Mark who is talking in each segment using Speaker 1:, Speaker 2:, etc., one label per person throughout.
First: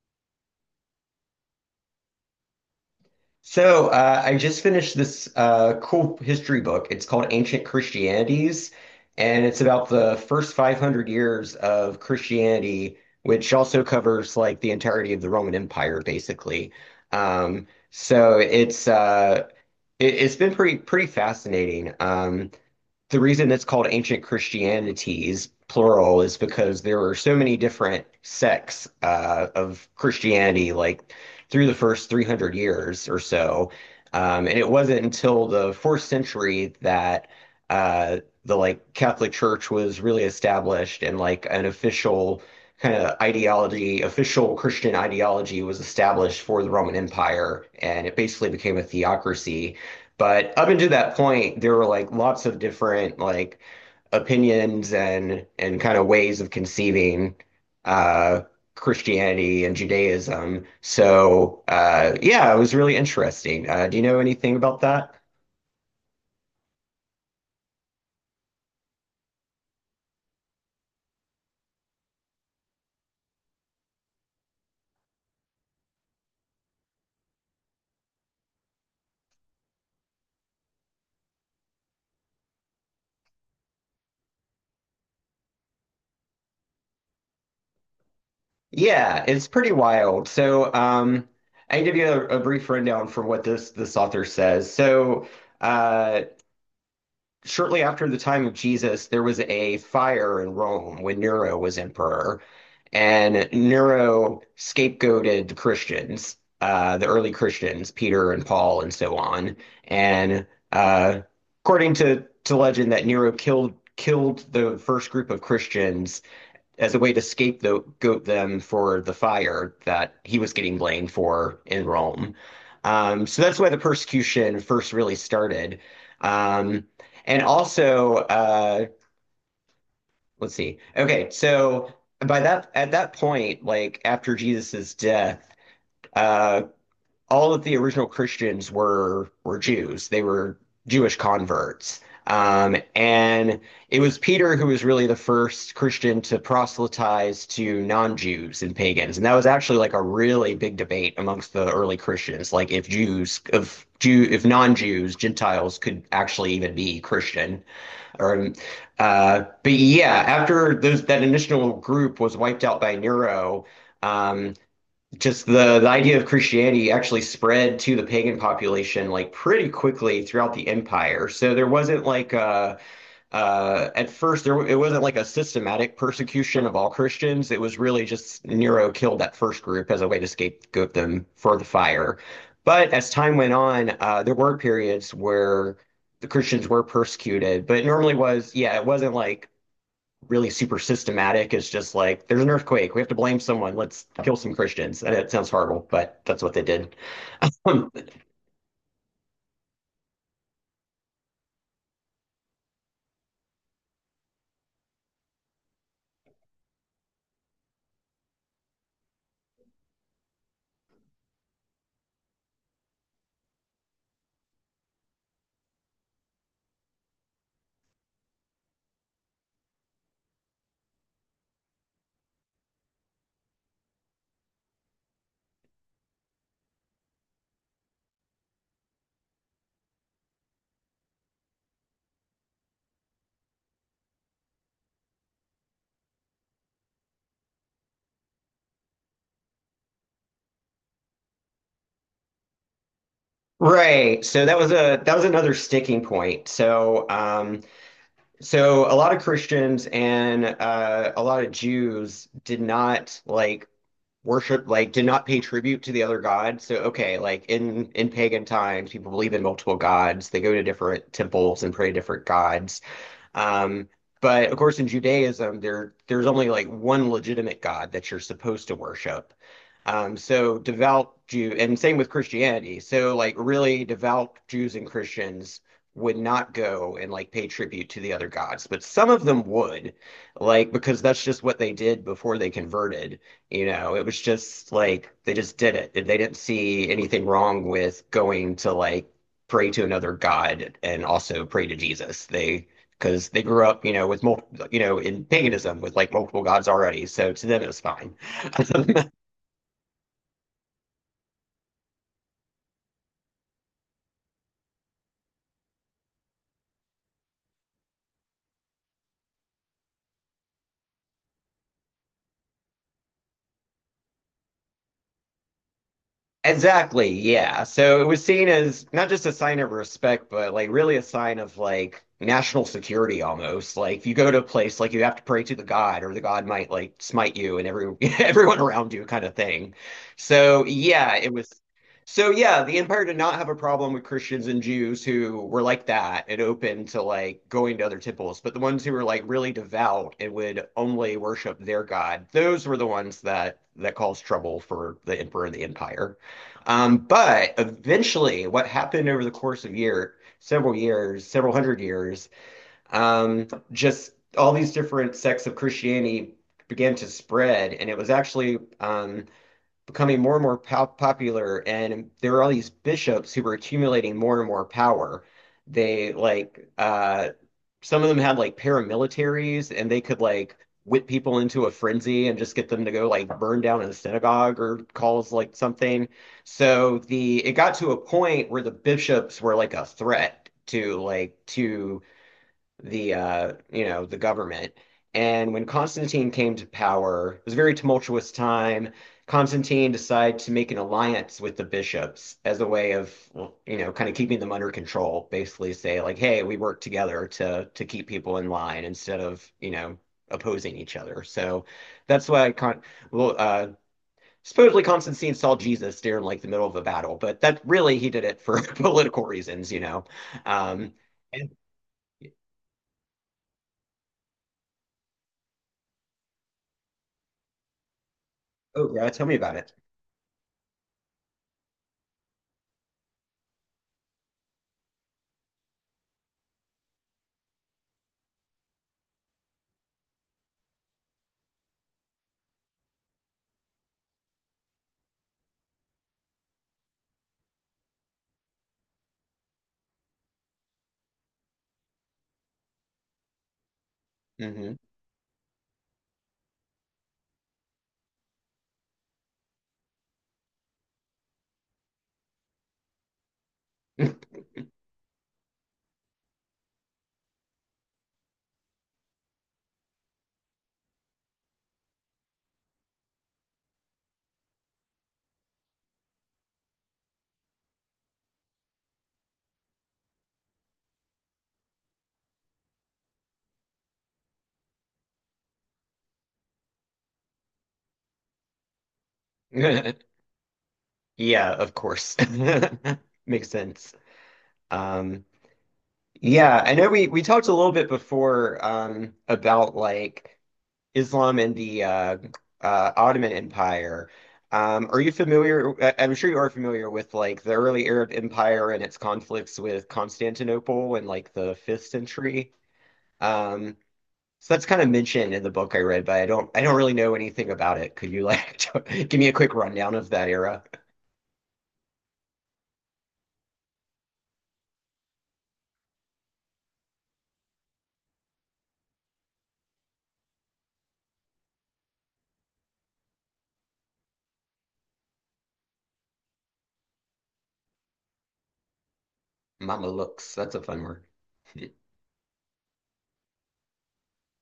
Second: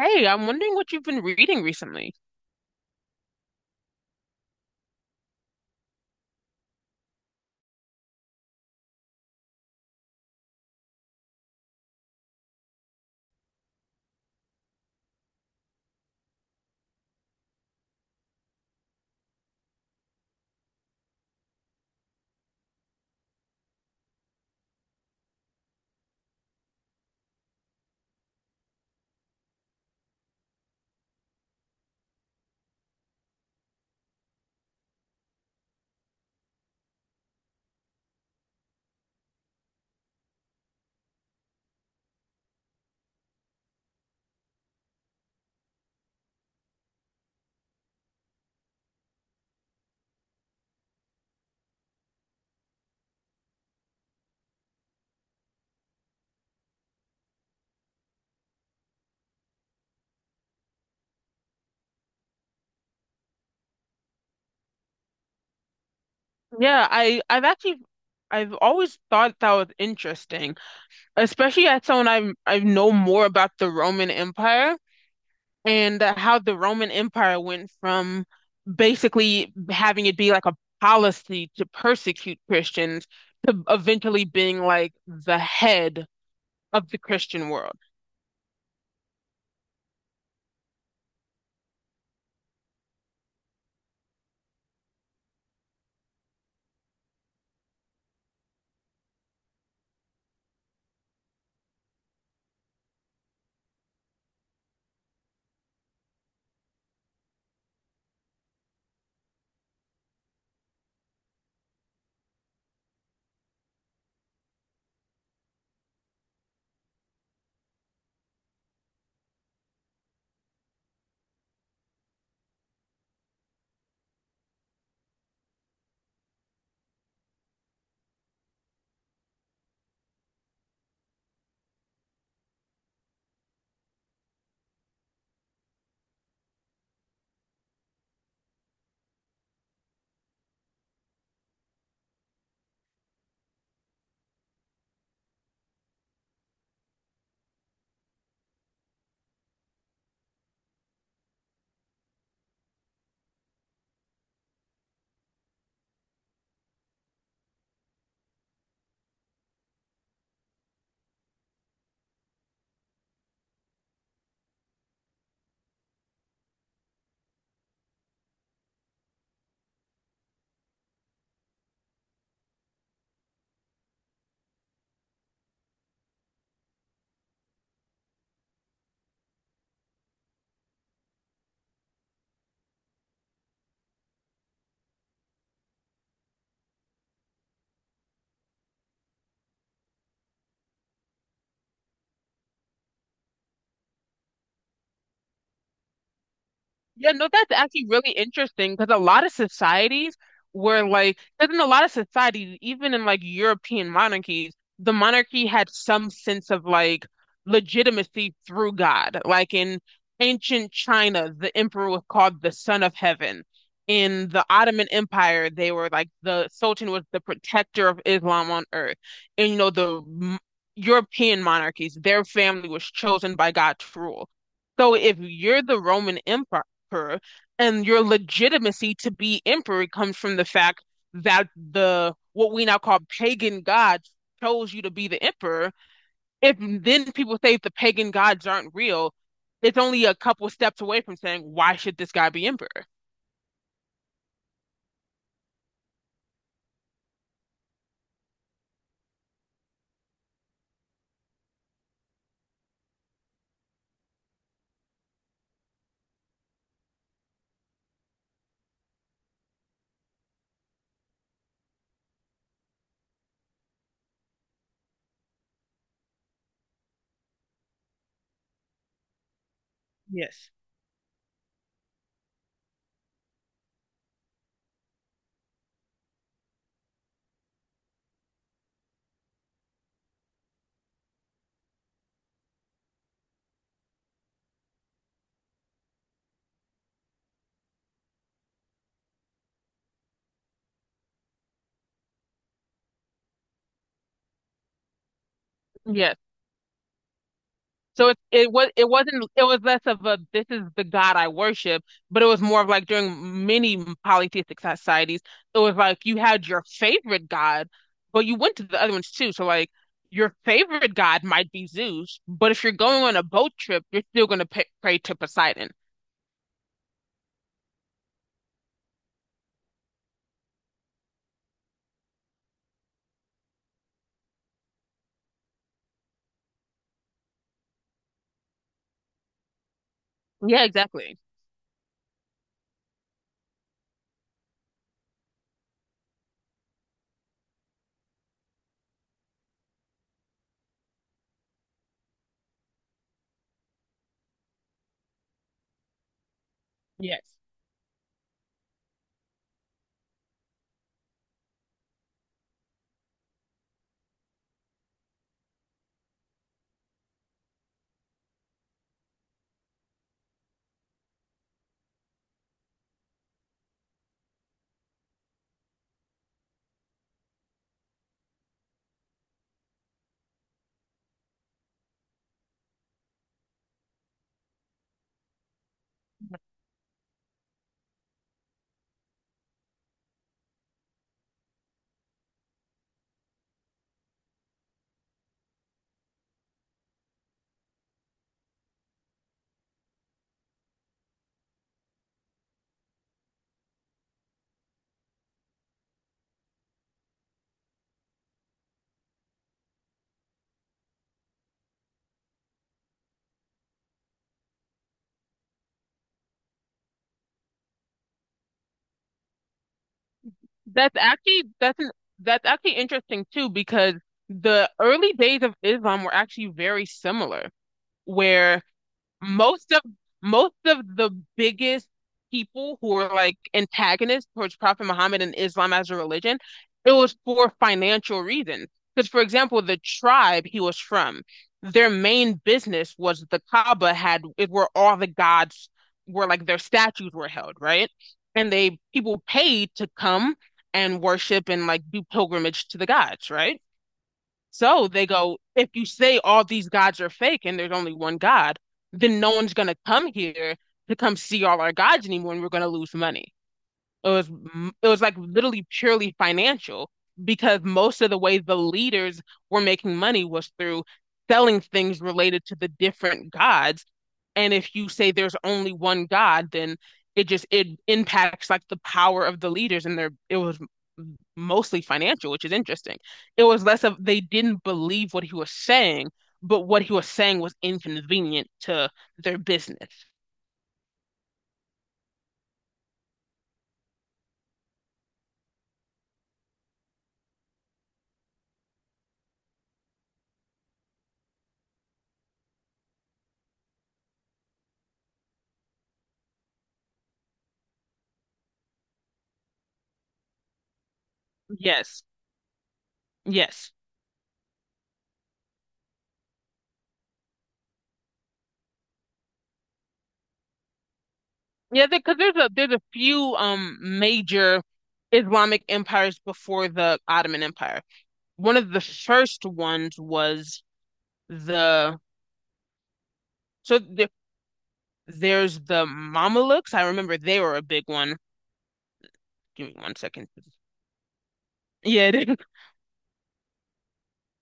Speaker 1: Hey, I'm wondering what you've been reading recently.
Speaker 2: So, I just finished this cool history book. It's called Ancient Christianities, and it's about the first 500 years of Christianity, which also covers like the entirety of the Roman Empire, basically. Um, so it's uh, it's been pretty fascinating. The reason it's called ancient Christianities, plural, is because there were so many different sects of Christianity, like through the first 300 years or so. And it wasn't until the fourth century that uh, the like Catholic Church was really established and like an official kind of ideology, official Christian ideology was established for the Roman Empire, and it basically became a theocracy. But up until that point, there were like lots of different like opinions and kind of ways of conceiving uh Christianity and Judaism. So yeah, it was really interesting. Do you know anything about that?
Speaker 1: Yeah, I I've actually I've always thought that was interesting, especially as someone, I know more about the Roman Empire and how the Roman Empire went from basically having it be like a policy to persecute Christians to eventually being like the head of the Christian world.
Speaker 2: Yeah, it's pretty wild. So, I can give you a brief rundown from what this author says. So, uh, shortly after the time of Jesus, there was a fire in Rome when Nero was emperor, and Nero scapegoated the Christians, the early Christians, Peter and Paul and so on. And uh, according to legend, that Nero killed the first group of Christians as a way to scapegoat them for the fire that he was getting blamed for in Rome. So that's why the persecution first really started. Um, and also, uh, let's see. Okay, so by that at that point, like after Jesus's death, uh, all of the original Christians were Jews. They were Jewish converts. And it was Peter who was really the first Christian to proselytize to non-Jews and pagans. And that was actually like a really big debate amongst the early Christians, like if Jews, if Jew, if non-Jews, Gentiles could actually even be Christian. Or, but yeah, after that initial group was wiped out by Nero, um, just the idea of Christianity actually spread to the pagan population like pretty quickly throughout the empire. So there wasn't like a, at first there it wasn't like a systematic persecution of all Christians. It was really just Nero killed that first group as a way to scapegoat them for the fire. But as time went on, there were periods where the Christians were persecuted, but it normally was, yeah, it wasn't like really super systematic. Is just like there's an earthquake. We have to blame someone. Let's kill some Christians. And it sounds horrible, but that's what they did.
Speaker 1: Yeah, no, that's actually really interesting because a lot of societies were like, because in a lot of societies, even in like European monarchies, the monarchy had some sense of like legitimacy through God. Like in ancient China, the emperor was called the son of heaven. In the Ottoman Empire, they were like the Sultan was the protector of Islam on earth. And the European monarchies, their family was chosen by God to rule. So if you're the Roman Empire emperor. And your legitimacy to be emperor comes from the fact that the what we now call pagan gods chose you to be the emperor. If then people say if the pagan gods aren't real, it's only a couple steps away from saying, why should this guy be emperor?
Speaker 2: Right. So that was a that was another sticking point. So a lot of Christians and a lot of Jews did not like worship, like did not pay tribute to the other god. So okay, like in pagan times, people believe in multiple gods, they go to different temples and pray to different gods. Um, But of course, in Judaism, there's only like one legitimate God that you're supposed to worship.
Speaker 1: Yes.
Speaker 2: So devout Jew, and same with Christianity. So like really devout Jews and Christians would not go and like pay tribute to the other gods, but some of them would, like because that's just what they did before they converted. You know, it was just like they just did it. They didn't see anything wrong with going to like pray to another god and also pray to Jesus. They, because they grew up, you know, with multiple, you know, in paganism with like
Speaker 1: Yes.
Speaker 2: multiple gods already. So to them, it was
Speaker 1: So
Speaker 2: fine.
Speaker 1: it was, it wasn't, it was less of a this is the God I worship, but it was more of like during many polytheistic societies, it was like you had your favorite God, but you went to the other ones too. So like your favorite God might be Zeus, but if you're going on a boat trip, you're still going to pray to Poseidon.
Speaker 2: Exactly, yeah. So it was seen as not just a sign of respect, but like really a sign of like national security almost. Like if you go to a place, like you have to pray to the god, or the god might like smite you and every everyone around you kind of thing. So
Speaker 1: Yeah,
Speaker 2: yeah,
Speaker 1: exactly.
Speaker 2: it was. So yeah, the empire did not have a problem with Christians and Jews who were like that and open to like going to other temples, but the ones who were like really devout and would only worship their god, those were the ones that caused trouble for the emperor and the empire.
Speaker 1: Yes.
Speaker 2: But eventually, what happened over the course of year, several years, several hundred years, just all these different sects of Christianity began to spread, and it was actually becoming more and more po popular. And there were all these bishops who were accumulating more and more power. They like Some of them had like paramilitaries and they could like whip people into a frenzy and just get them to go like burn down a synagogue or cause like something. So the it got to a point where the bishops were like a threat to like to the you know, the government. And when Constantine came to power, it was a very tumultuous time. Constantine decided to make an alliance with the bishops as a way of, you know, kind of keeping them under control. Basically, say like, "Hey, we work together to keep people in line instead of, you know, opposing each other." So that's why Con well, supposedly Constantine saw Jesus during like the middle of a battle, but that really he did it for political reasons, you know. Um,
Speaker 1: That's actually
Speaker 2: and
Speaker 1: that's an, that's actually interesting too because the early days of Islam were actually very similar, where
Speaker 2: Oh yeah, tell me about
Speaker 1: most
Speaker 2: it.
Speaker 1: of most of the biggest people who were like antagonists towards Prophet Muhammad and Islam as a religion, it was for financial reasons. Because, for example, the tribe he was from, their main business was the Kaaba had it where all the gods were like their statues were held, right? And they people paid to come and worship and like do pilgrimage to the gods, right?
Speaker 2: Hmm.
Speaker 1: So they go, if you say all these gods are fake and there's only one God, then no one's going to come here to come see all our gods anymore and we're going to lose money. It was it was like literally purely financial because most of the way the leaders were making money was through selling things related to the different gods, and if you say there's only one God, then it impacts like the power of the leaders and their it was mostly financial, which is interesting. It was less of they didn't believe what he was saying, but what he was saying was inconvenient to their business.
Speaker 2: Yeah, of course. Makes sense. Um, yeah, I know we talked a little bit before about like Islam and the Ottoman Empire. Are you familiar? I'm sure you are familiar with like the early Arab Empire and its conflicts with Constantinople in like the fifth
Speaker 1: Yes.
Speaker 2: century.
Speaker 1: Yes.
Speaker 2: Um, so that's kind of mentioned in the book I read, but I don't really know anything about it. Could you like give me a quick rundown of that era?
Speaker 1: Yeah, because there's a few major Islamic empires before the Ottoman Empire. One of the first ones was the, so the, there's the Mamelukes. I remember they were a big one. Give me
Speaker 2: Mama
Speaker 1: one second.
Speaker 2: looks. That's a fun word.
Speaker 1: Yeah, it is.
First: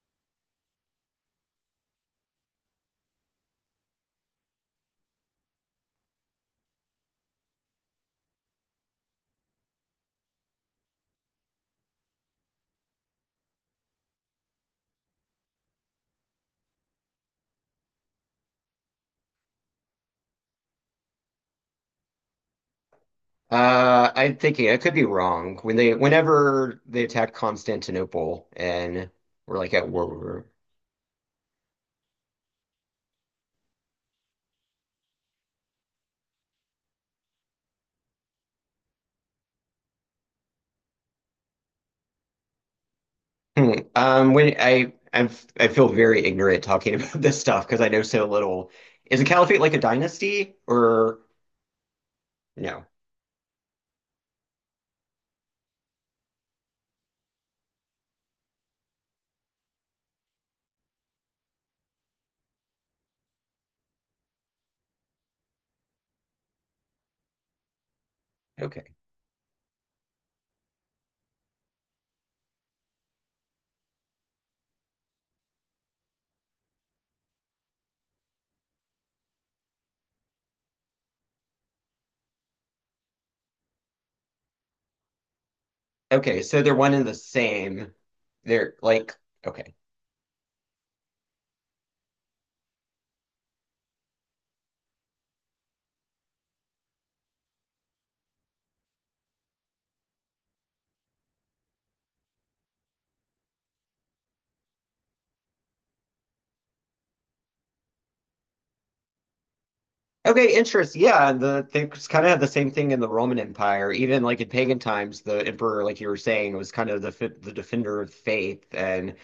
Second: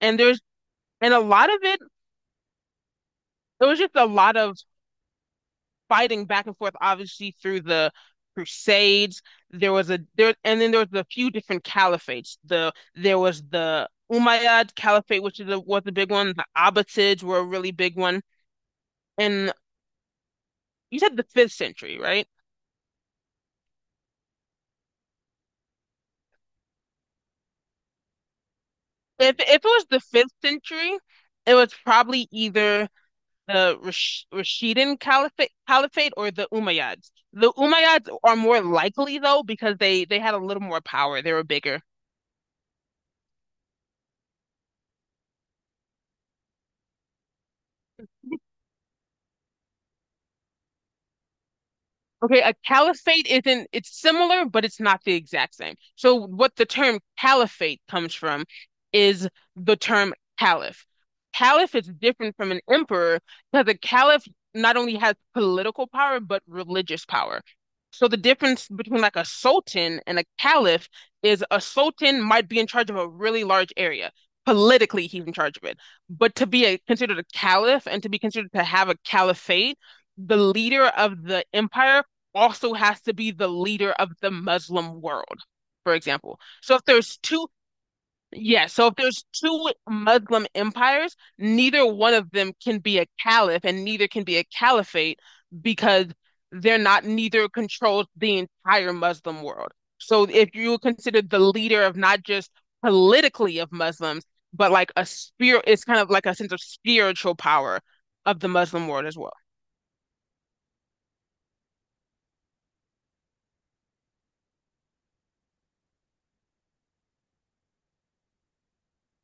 Speaker 1: And there's and a lot of it, There was just a lot of fighting back and forth, obviously through the Crusades. There was a there And then there was a few different caliphates. There was the Umayyad Caliphate, which was a big one. The Abbasids were a really big one. And you said the fifth century, right?
Speaker 2: I'm thinking I could be wrong. Whenever they attacked Constantinople and
Speaker 1: If
Speaker 2: we're
Speaker 1: it
Speaker 2: like
Speaker 1: was
Speaker 2: at
Speaker 1: the
Speaker 2: war,
Speaker 1: fifth century, it was probably either the Rashidun Caliphate or the Umayyads. The Umayyads are more likely though because they had a little more power. They were bigger.
Speaker 2: Hmm. I'm, I feel very ignorant talking about this stuff because I know so little. Is a caliphate like a dynasty or
Speaker 1: Okay, a
Speaker 2: no?
Speaker 1: caliphate isn't, it's similar, but it's not the exact same. So, what the term caliphate comes from is the term caliph. Caliph is different from an emperor because a caliph not only has political power, but religious power. So, the difference
Speaker 2: Okay,
Speaker 1: between like a sultan and a caliph is a sultan might be in charge of a really large area. Politically, he's in charge of it. But to be a, considered a caliph and to be considered to have a caliphate, the leader of the empire also has to be the leader of the Muslim world, for example.
Speaker 2: okay. So they're
Speaker 1: So if
Speaker 2: one and the
Speaker 1: there's two,
Speaker 2: same.
Speaker 1: yeah,
Speaker 2: They're
Speaker 1: so if
Speaker 2: like
Speaker 1: there's two
Speaker 2: okay.
Speaker 1: Muslim empires, neither one of them can be a caliph and neither can be a caliphate because they're not, neither controls the entire Muslim world. So if you consider the leader of not just politically of Muslims, but like a spirit, it's kind of like a sense of spiritual power of the Muslim world as well.
Speaker 2: Okay, interest. Yeah, and they kind of had the same thing in the Roman Empire. Even like in pagan times, the emperor, like you were saying, was kind of the defender of faith,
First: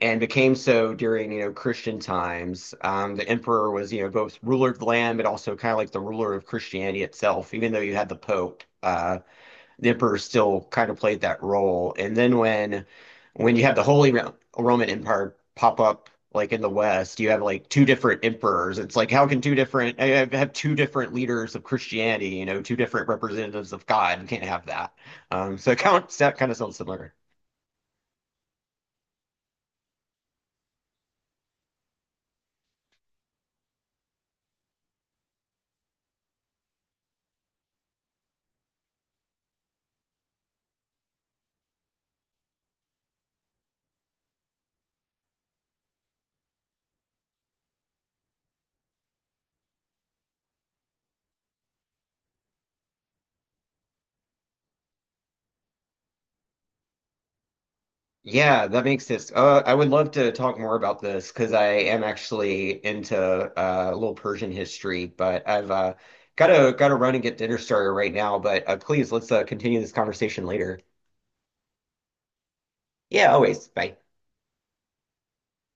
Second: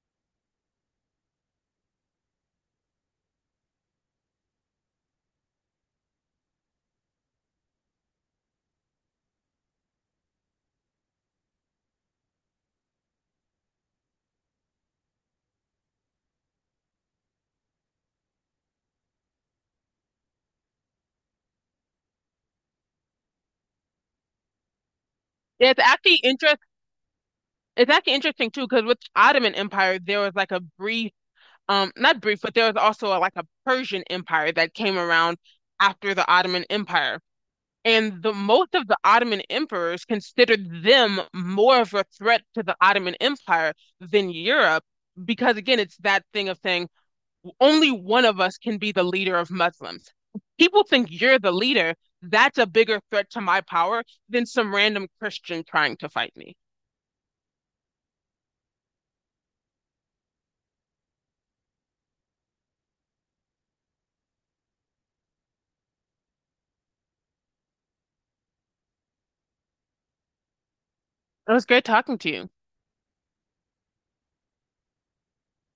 Speaker 2: and became so during, you know, Christian times. The emperor was, you know, both ruler of the land, but also kind of like the ruler of Christianity itself. Even though you had the Pope, Nipper still kind of played that role. And then when you have the Roman Empire pop up like in the West, you have like two different emperors. It's like how can two different I have two different leaders of Christianity, you know, two different representatives of God. You can't have that. So it
Speaker 1: It's
Speaker 2: kind of,
Speaker 1: actually
Speaker 2: that kind of
Speaker 1: interesting.
Speaker 2: sounds similar.
Speaker 1: It's actually interesting too, because with Ottoman Empire, there was like a brief, not brief, but there was also like a Persian Empire that came around after the Ottoman Empire. And the most of the Ottoman emperors considered them more of a threat to the Ottoman Empire than Europe, because again, it's that thing of saying only one of us can be the leader of Muslims. People think you're the leader. That's a bigger threat to my power than some random Christian trying to fight me.
Speaker 2: Yeah, that makes sense. I would love to talk more about this because I am actually into a little Persian history, but I've gotta run and get dinner started right now. But please, let's continue this conversation later.
Speaker 1: It was great talking to you.
Speaker 2: Yeah, always. Bye.